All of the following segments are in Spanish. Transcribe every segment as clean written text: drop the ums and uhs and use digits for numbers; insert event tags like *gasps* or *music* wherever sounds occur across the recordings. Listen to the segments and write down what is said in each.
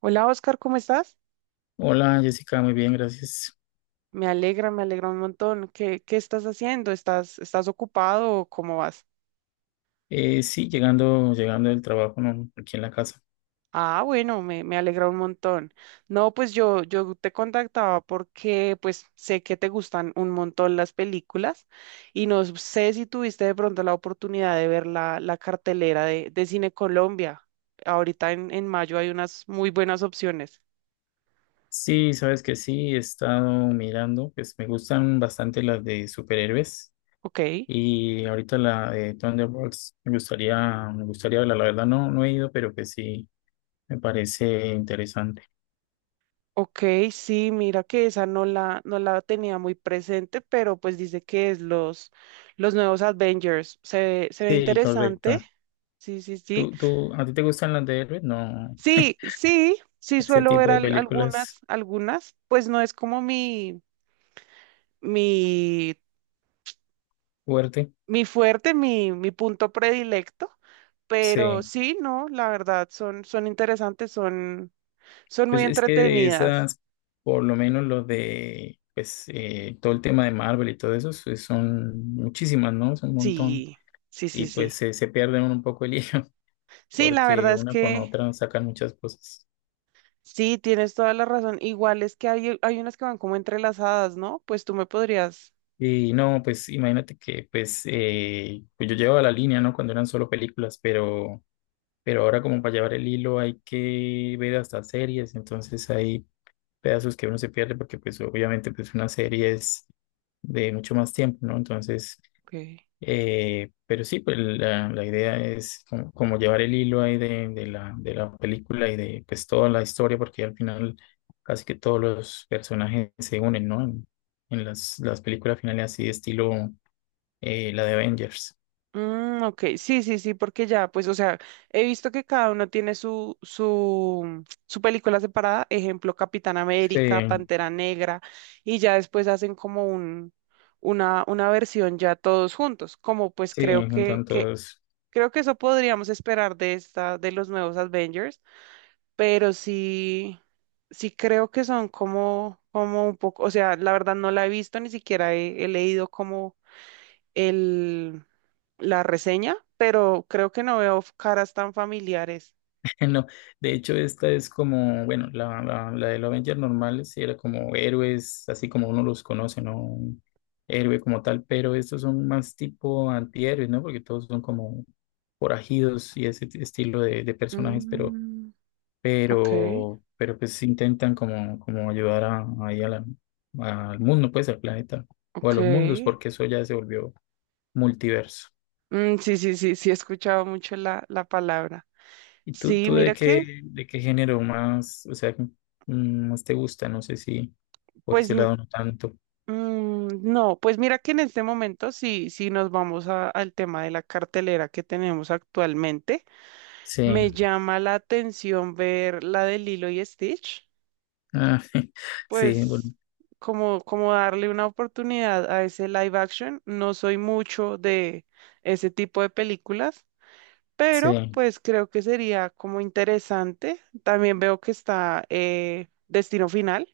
Hola Oscar, ¿cómo estás? Hola Jessica, muy bien, gracias. Me alegra un montón. ¿Qué estás haciendo? ¿Estás ocupado o cómo vas? Sí, llegando del trabajo, ¿no? Aquí en la casa. Ah, bueno, me alegra un montón. No, pues yo te contactaba porque pues sé que te gustan un montón las películas y no sé si tuviste de pronto la oportunidad de ver la cartelera de Cine Colombia. Ahorita en mayo hay unas muy buenas opciones. Sí, sabes que sí, he estado mirando, pues me gustan bastante las de superhéroes, Ok. y ahorita la de Thunderbolts me gustaría verla, la verdad no, no he ido, pero que sí, me parece interesante. Ok, sí, mira que esa no no la tenía muy presente, pero pues dice que es los nuevos Avengers. Se ve Sí, interesante. correcto. Sí, sí, sí. A ti te gustan las de héroes? No, Sí, sí, sí ese suelo ver tipo de películas algunas, algunas. Pues no es como mi, fuerte. mi fuerte, mi punto predilecto, pero Sí. sí, no, la verdad, son, son interesantes, son, son muy Pues es que de entretenidas. esas, por lo menos los de, pues todo el tema de Marvel y todo eso, pues, son muchísimas, ¿no? Es un montón. Sí, sí, Y sí, pues sí. se pierden un poco el hilo, *laughs* Sí, la porque verdad es una con que... otra sacan muchas cosas. Sí, tienes toda la razón. Igual es que hay unas que van como entrelazadas, ¿no? Pues tú me podrías. Y no, pues imagínate que pues yo llevaba la línea, ¿no? Cuando eran solo películas, pero, ahora como para llevar el hilo hay que ver hasta series, entonces hay pedazos que uno se pierde porque pues obviamente pues una serie es de mucho más tiempo, ¿no? Entonces, Ok. Pero sí, pues la idea es como llevar el hilo ahí de la película y de pues toda la historia, porque al final casi que todos los personajes se unen, ¿no? En las películas finales así de estilo, la de Avengers. Ok, sí, sí, sí, porque ya, pues, o sea, he visto que cada uno tiene su película separada, ejemplo, Capitán Sí, América, Pantera Negra, y ya después hacen como una versión ya todos juntos, como pues sí, creo juntan todos. creo que eso podríamos esperar de esta, de los nuevos Avengers, pero sí, sí creo que son como, como un poco, o sea, la verdad no la he visto, ni siquiera he leído como el, la reseña, pero creo que no veo caras tan familiares. *laughs* No, de hecho, esta es como, bueno, la de los Avengers normales sí era como héroes, así como uno los conoce, ¿no? Un héroe como tal, pero estos son más tipo antihéroes, ¿no? Porque todos son como forajidos y ese estilo de personajes, pero, Mm, ok, pues intentan como ayudar ahí al mundo, pues al planeta, o a ok. los mundos, porque eso ya se volvió multiverso. Mm, sí, sí, sí, sí, he escuchado mucho la palabra. ¿Y tú, Sí, tú de mira qué, que, de qué género más, o sea, más te gusta? No sé si por pues, ese mm, lado no tanto. no, pues mira que en este momento sí, sí nos vamos al tema de la cartelera que tenemos actualmente. Sí, Me llama la atención ver la de Lilo y Stitch, ah, *laughs* sí, bueno, pues como, como darle una oportunidad a ese live action. No soy mucho de ese tipo de películas, pero sí, pues creo que sería como interesante. También veo que está Destino Final.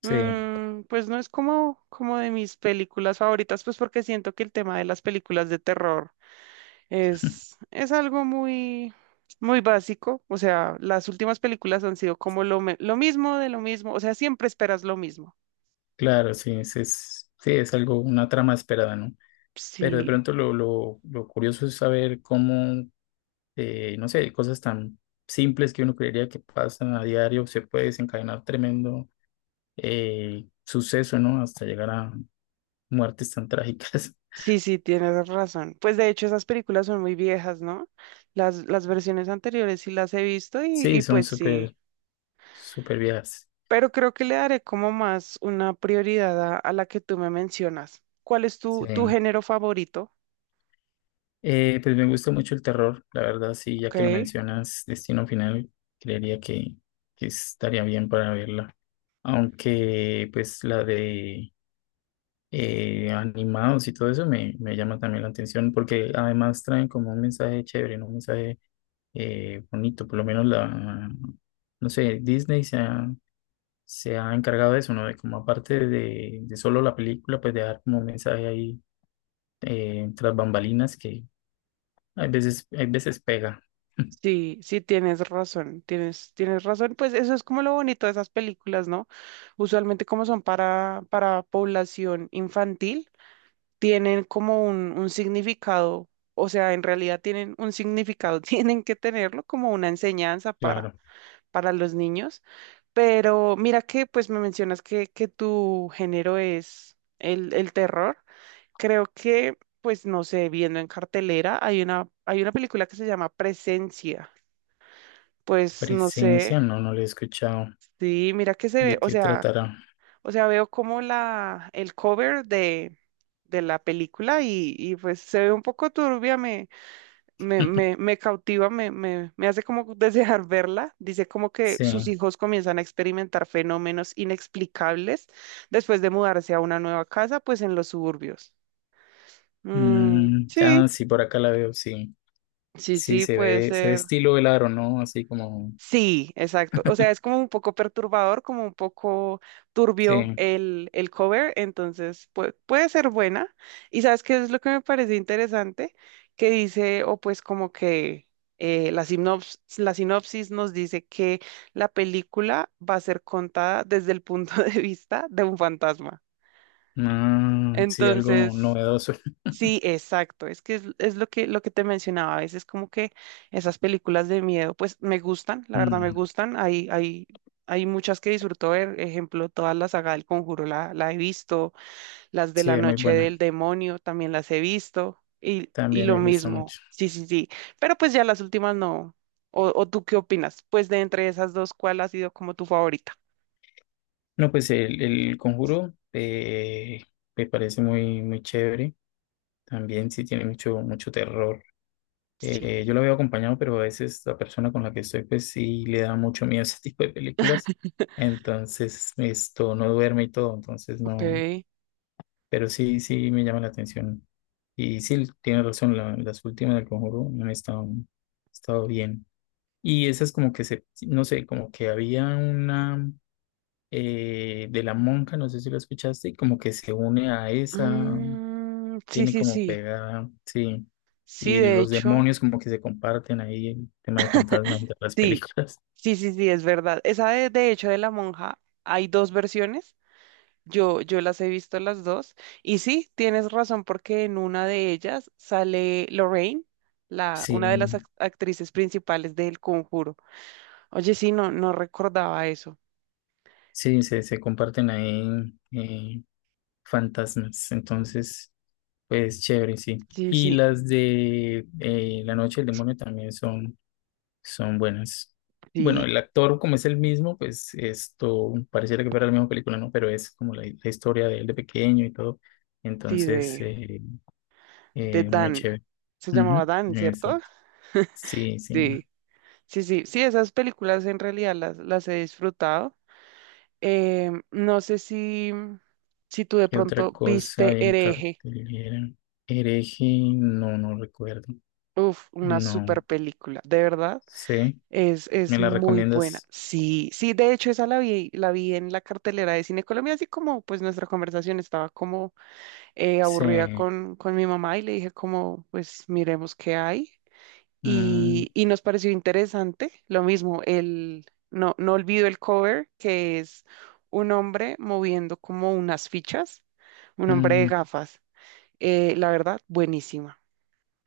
sí, Mm, pues no es como, como de mis películas favoritas, pues porque siento que el tema de las películas de terror *laughs* es algo muy, muy básico. O sea, las últimas películas han sido como lo mismo de lo mismo. O sea, siempre esperas lo mismo. claro, sí, sí, es algo, una trama esperada, ¿no? Pero de Sí, pronto lo curioso es saber cómo, no sé, cosas tan simples que uno creería que pasan a diario, se puede desencadenar tremendo, suceso, ¿no? Hasta llegar a muertes tan trágicas. *laughs* sí, sí, tienes razón. Pues de hecho, esas películas son muy viejas, ¿no? Las versiones anteriores sí las he visto Sí, y son pues sí. súper, súper viejas. Pero creo que le daré como más una prioridad a la que tú me mencionas. ¿Cuál es Sí. tu género favorito? Pues me gusta mucho el terror, la verdad, sí, ya que lo Ok. mencionas, Destino Final, creería que estaría bien para verla. Aunque, pues, la de animados y todo eso me llama también la atención, porque además traen como un mensaje chévere, ¿no? Un mensaje, bonito, por lo menos la, no sé, Disney se ha encargado de eso, ¿no? De como aparte de solo la película, pues de dar como un mensaje ahí, tras bambalinas que hay veces, hay veces pega. *laughs* Sí, sí tienes razón, tienes, tienes razón. Pues eso es como lo bonito de esas películas, ¿no? Usualmente como son para población infantil, tienen como un significado, o sea, en realidad tienen un significado, *laughs* tienen que tenerlo como una enseñanza Claro. para los niños. Pero mira que pues me mencionas que tu género es el terror. Creo que, pues no sé, viendo en cartelera, hay una película que se llama Presencia. Pues no sé, Presencia, no, no lo he escuchado. sí, mira que se ve, ¿De o qué sea, tratará? o sea, veo como el cover de la película y pues se ve un poco turbia, me cautiva, me hace como *laughs* desear verla. Dice como que Sí. sus hijos comienzan a experimentar fenómenos inexplicables después de mudarse a una nueva casa, pues en los suburbios. Mm, sí, Ah, sí, por acá la veo, sí. sí, Sí, sí, se puede ve, se ve ser. estilo el aro, ¿no? Así como, Sí, exacto. O sea, es como un poco perturbador, como un poco turbio sí. El cover, entonces puede ser buena. Y sabes qué es lo que me parece interesante, que dice, o pues como que la sinopsis nos dice que la película va a ser contada desde el punto *laughs* de vista de un fantasma. Ah, sí, algo Entonces... novedoso. Sí, *laughs* exacto. Es que es lo lo que te mencionaba. A veces como que esas películas de miedo, pues me gustan, la verdad me Mm, gustan. Hay muchas que disfruto ver. Ejemplo, toda la saga del Conjuro la he visto. Las de sí, la es muy noche buena. del demonio también las he visto. Y También lo me gusta mismo. mucho. Sí, sí, sí. Pero pues ya las últimas no. ¿O tú qué opinas? Pues de entre esas dos, ¿cuál ha sido como tu favorita? No, pues el Conjuro, me parece muy, muy chévere. También sí tiene mucho, mucho terror. Sí. Yo lo veo acompañado, pero a veces la persona con la que estoy, pues sí le da mucho miedo ese *laughs* tipo de películas. *laughs* Entonces, esto no duerme y todo. Entonces, Ok. no. Pero sí, sí me llama la atención. Y sí, tiene razón, las últimas del Conjuro no han estado, han estado bien. Y esas como que se, no sé, como que había una, de la monja, no sé si la escuchaste, y como que se une a esa, Mm, sí, viene sí, como sí. pegada, sí. Sí, Y de los hecho. demonios como que se comparten ahí el tema de fantasmas entre las Sí, películas. *laughs* sí, sí, sí, es verdad. Esa de hecho de la monja hay dos versiones. Yo las he visto las dos. Y sí, tienes razón porque en una de ellas sale Lorraine, Sí, una de las actrices principales del Conjuro. Oye, sí, no, no recordaba eso. sí, se comparten ahí, fantasmas. Entonces, pues chévere, sí. Sí, Y sí, las de La Noche del Demonio también son, son buenas. Bueno, sí, el actor como es el mismo, pues esto pareciera que fuera la misma película, ¿no? Pero es como la historia de él de pequeño y todo. sí, Entonces, de muy Dan. chévere. Se llamaba Ujú, Dan, eso. ¿cierto? Sí, sí. Sí, sí, sí, sí, esas películas en realidad las he disfrutado. No sé si tú de ¿Qué otra pronto cosa viste hay en Hereje. cartelera? Hereje, no, no recuerdo. Uf, una No super película, de verdad. sé. ¿Me Es la muy buena. recomiendas? Sí, sí, de hecho esa la vi en la cartelera de Cine Colombia, así como pues nuestra conversación estaba como aburrida Sí. Con mi mamá y le dije como pues miremos qué hay. Mm, Y, y nos pareció interesante. Lo mismo, el, no, no olvido el cover, que es un hombre moviendo como unas fichas, un hombre de mm, gafas. La verdad,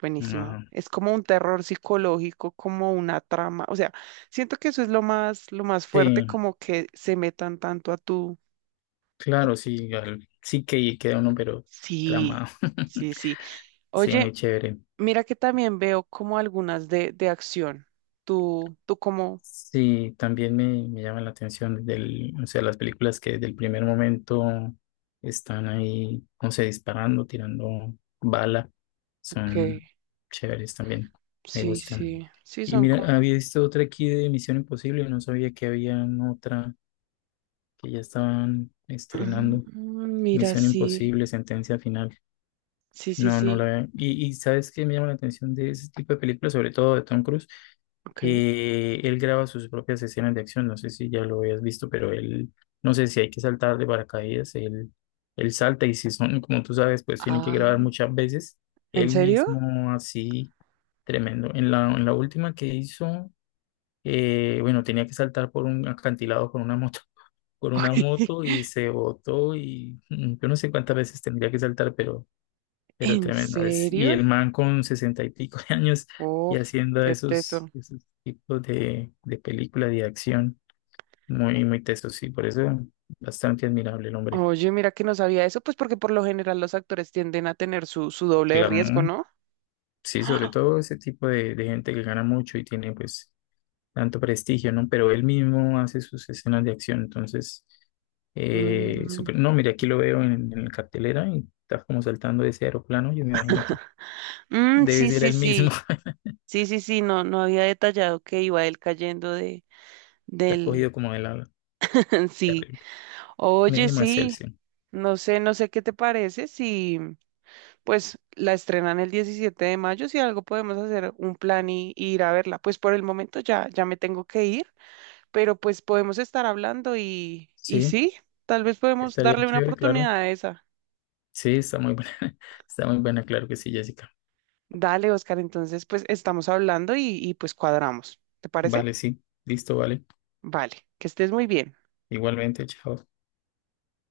buenísima. no. Es como un terror psicológico, como una trama. O sea, siento que eso es lo más Sí, fuerte, como que se metan tanto a tu... a- claro, sí. Sí que ahí queda uno, pero Sí, tramado. *laughs* sí, sí. Sí, Oye, muy chévere. mira que también veo como algunas de acción. Tú como, Sí, también me llama la atención del, o sea, las películas que del primer momento están ahí, no sé, disparando, tirando bala, ok. son chéveres también, me Sí, gustan. sí, sí, Y son como... mira, había visto otra aquí de Misión Imposible, no sabía que había otra que ya estaban estrenando, Mm, mira, Misión sí, Imposible, Sentencia Final. sí, sí, No, no la sí, veo. Y ¿sabes qué me llama la atención de ese tipo de películas, sobre todo de Tom Cruise? ok. Que él graba sus propias escenas de acción. No sé si ya lo habías visto, pero él, no sé si hay que saltar de paracaídas, él salta y si son, como tú sabes, pues tienen que Ah, grabar muchas veces. ¿en Él serio? mismo así, tremendo. En la última que hizo, bueno, tenía que saltar por un acantilado con una moto, *laughs* con una *laughs* moto, y se botó, y yo no sé cuántas veces tendría que saltar, pero ¿En tremendo es. Y serio? el man con 60 y pico de años y Uf, haciendo qué teso. esos, esos tipos de películas de acción muy, muy tesos, sí, por eso bastante admirable el hombre. Oye, mira que no sabía eso, pues porque por lo general los actores tienden a tener su doble de riesgo, Claro, ¿no? *gasps* sí, sobre Ah, todo ese tipo de gente que gana mucho y tiene pues tanto prestigio, ¿no? Pero él mismo hace sus escenas de acción, entonces, mm, no, mira, aquí lo veo en la cartelera y está como saltando de ese aeroplano, yo me imagino que mm, debe sí, ser sí, el mismo, sí, *laughs* sí, sí, sí, no, no había detallado que iba él cayendo de, está del, cogido como del ala. *laughs* sí. Oye, Mínimo de sí, Celsius. no sé, no sé qué te parece si... pues la estrenan el 17 de mayo, si algo podemos hacer un plan y ir a verla. Pues por el momento ya, ya me tengo que ir, pero pues podemos estar hablando y Sí, sí, tal vez podemos estaría darle una chévere, claro. oportunidad a esa. Sí, está muy buena. *laughs* Está muy buena, claro que sí, Jessica. Dale, Oscar, entonces pues estamos hablando y pues cuadramos. ¿Te parece? Vale, sí. Listo, vale. Vale, que estés muy bien. Igualmente, chao.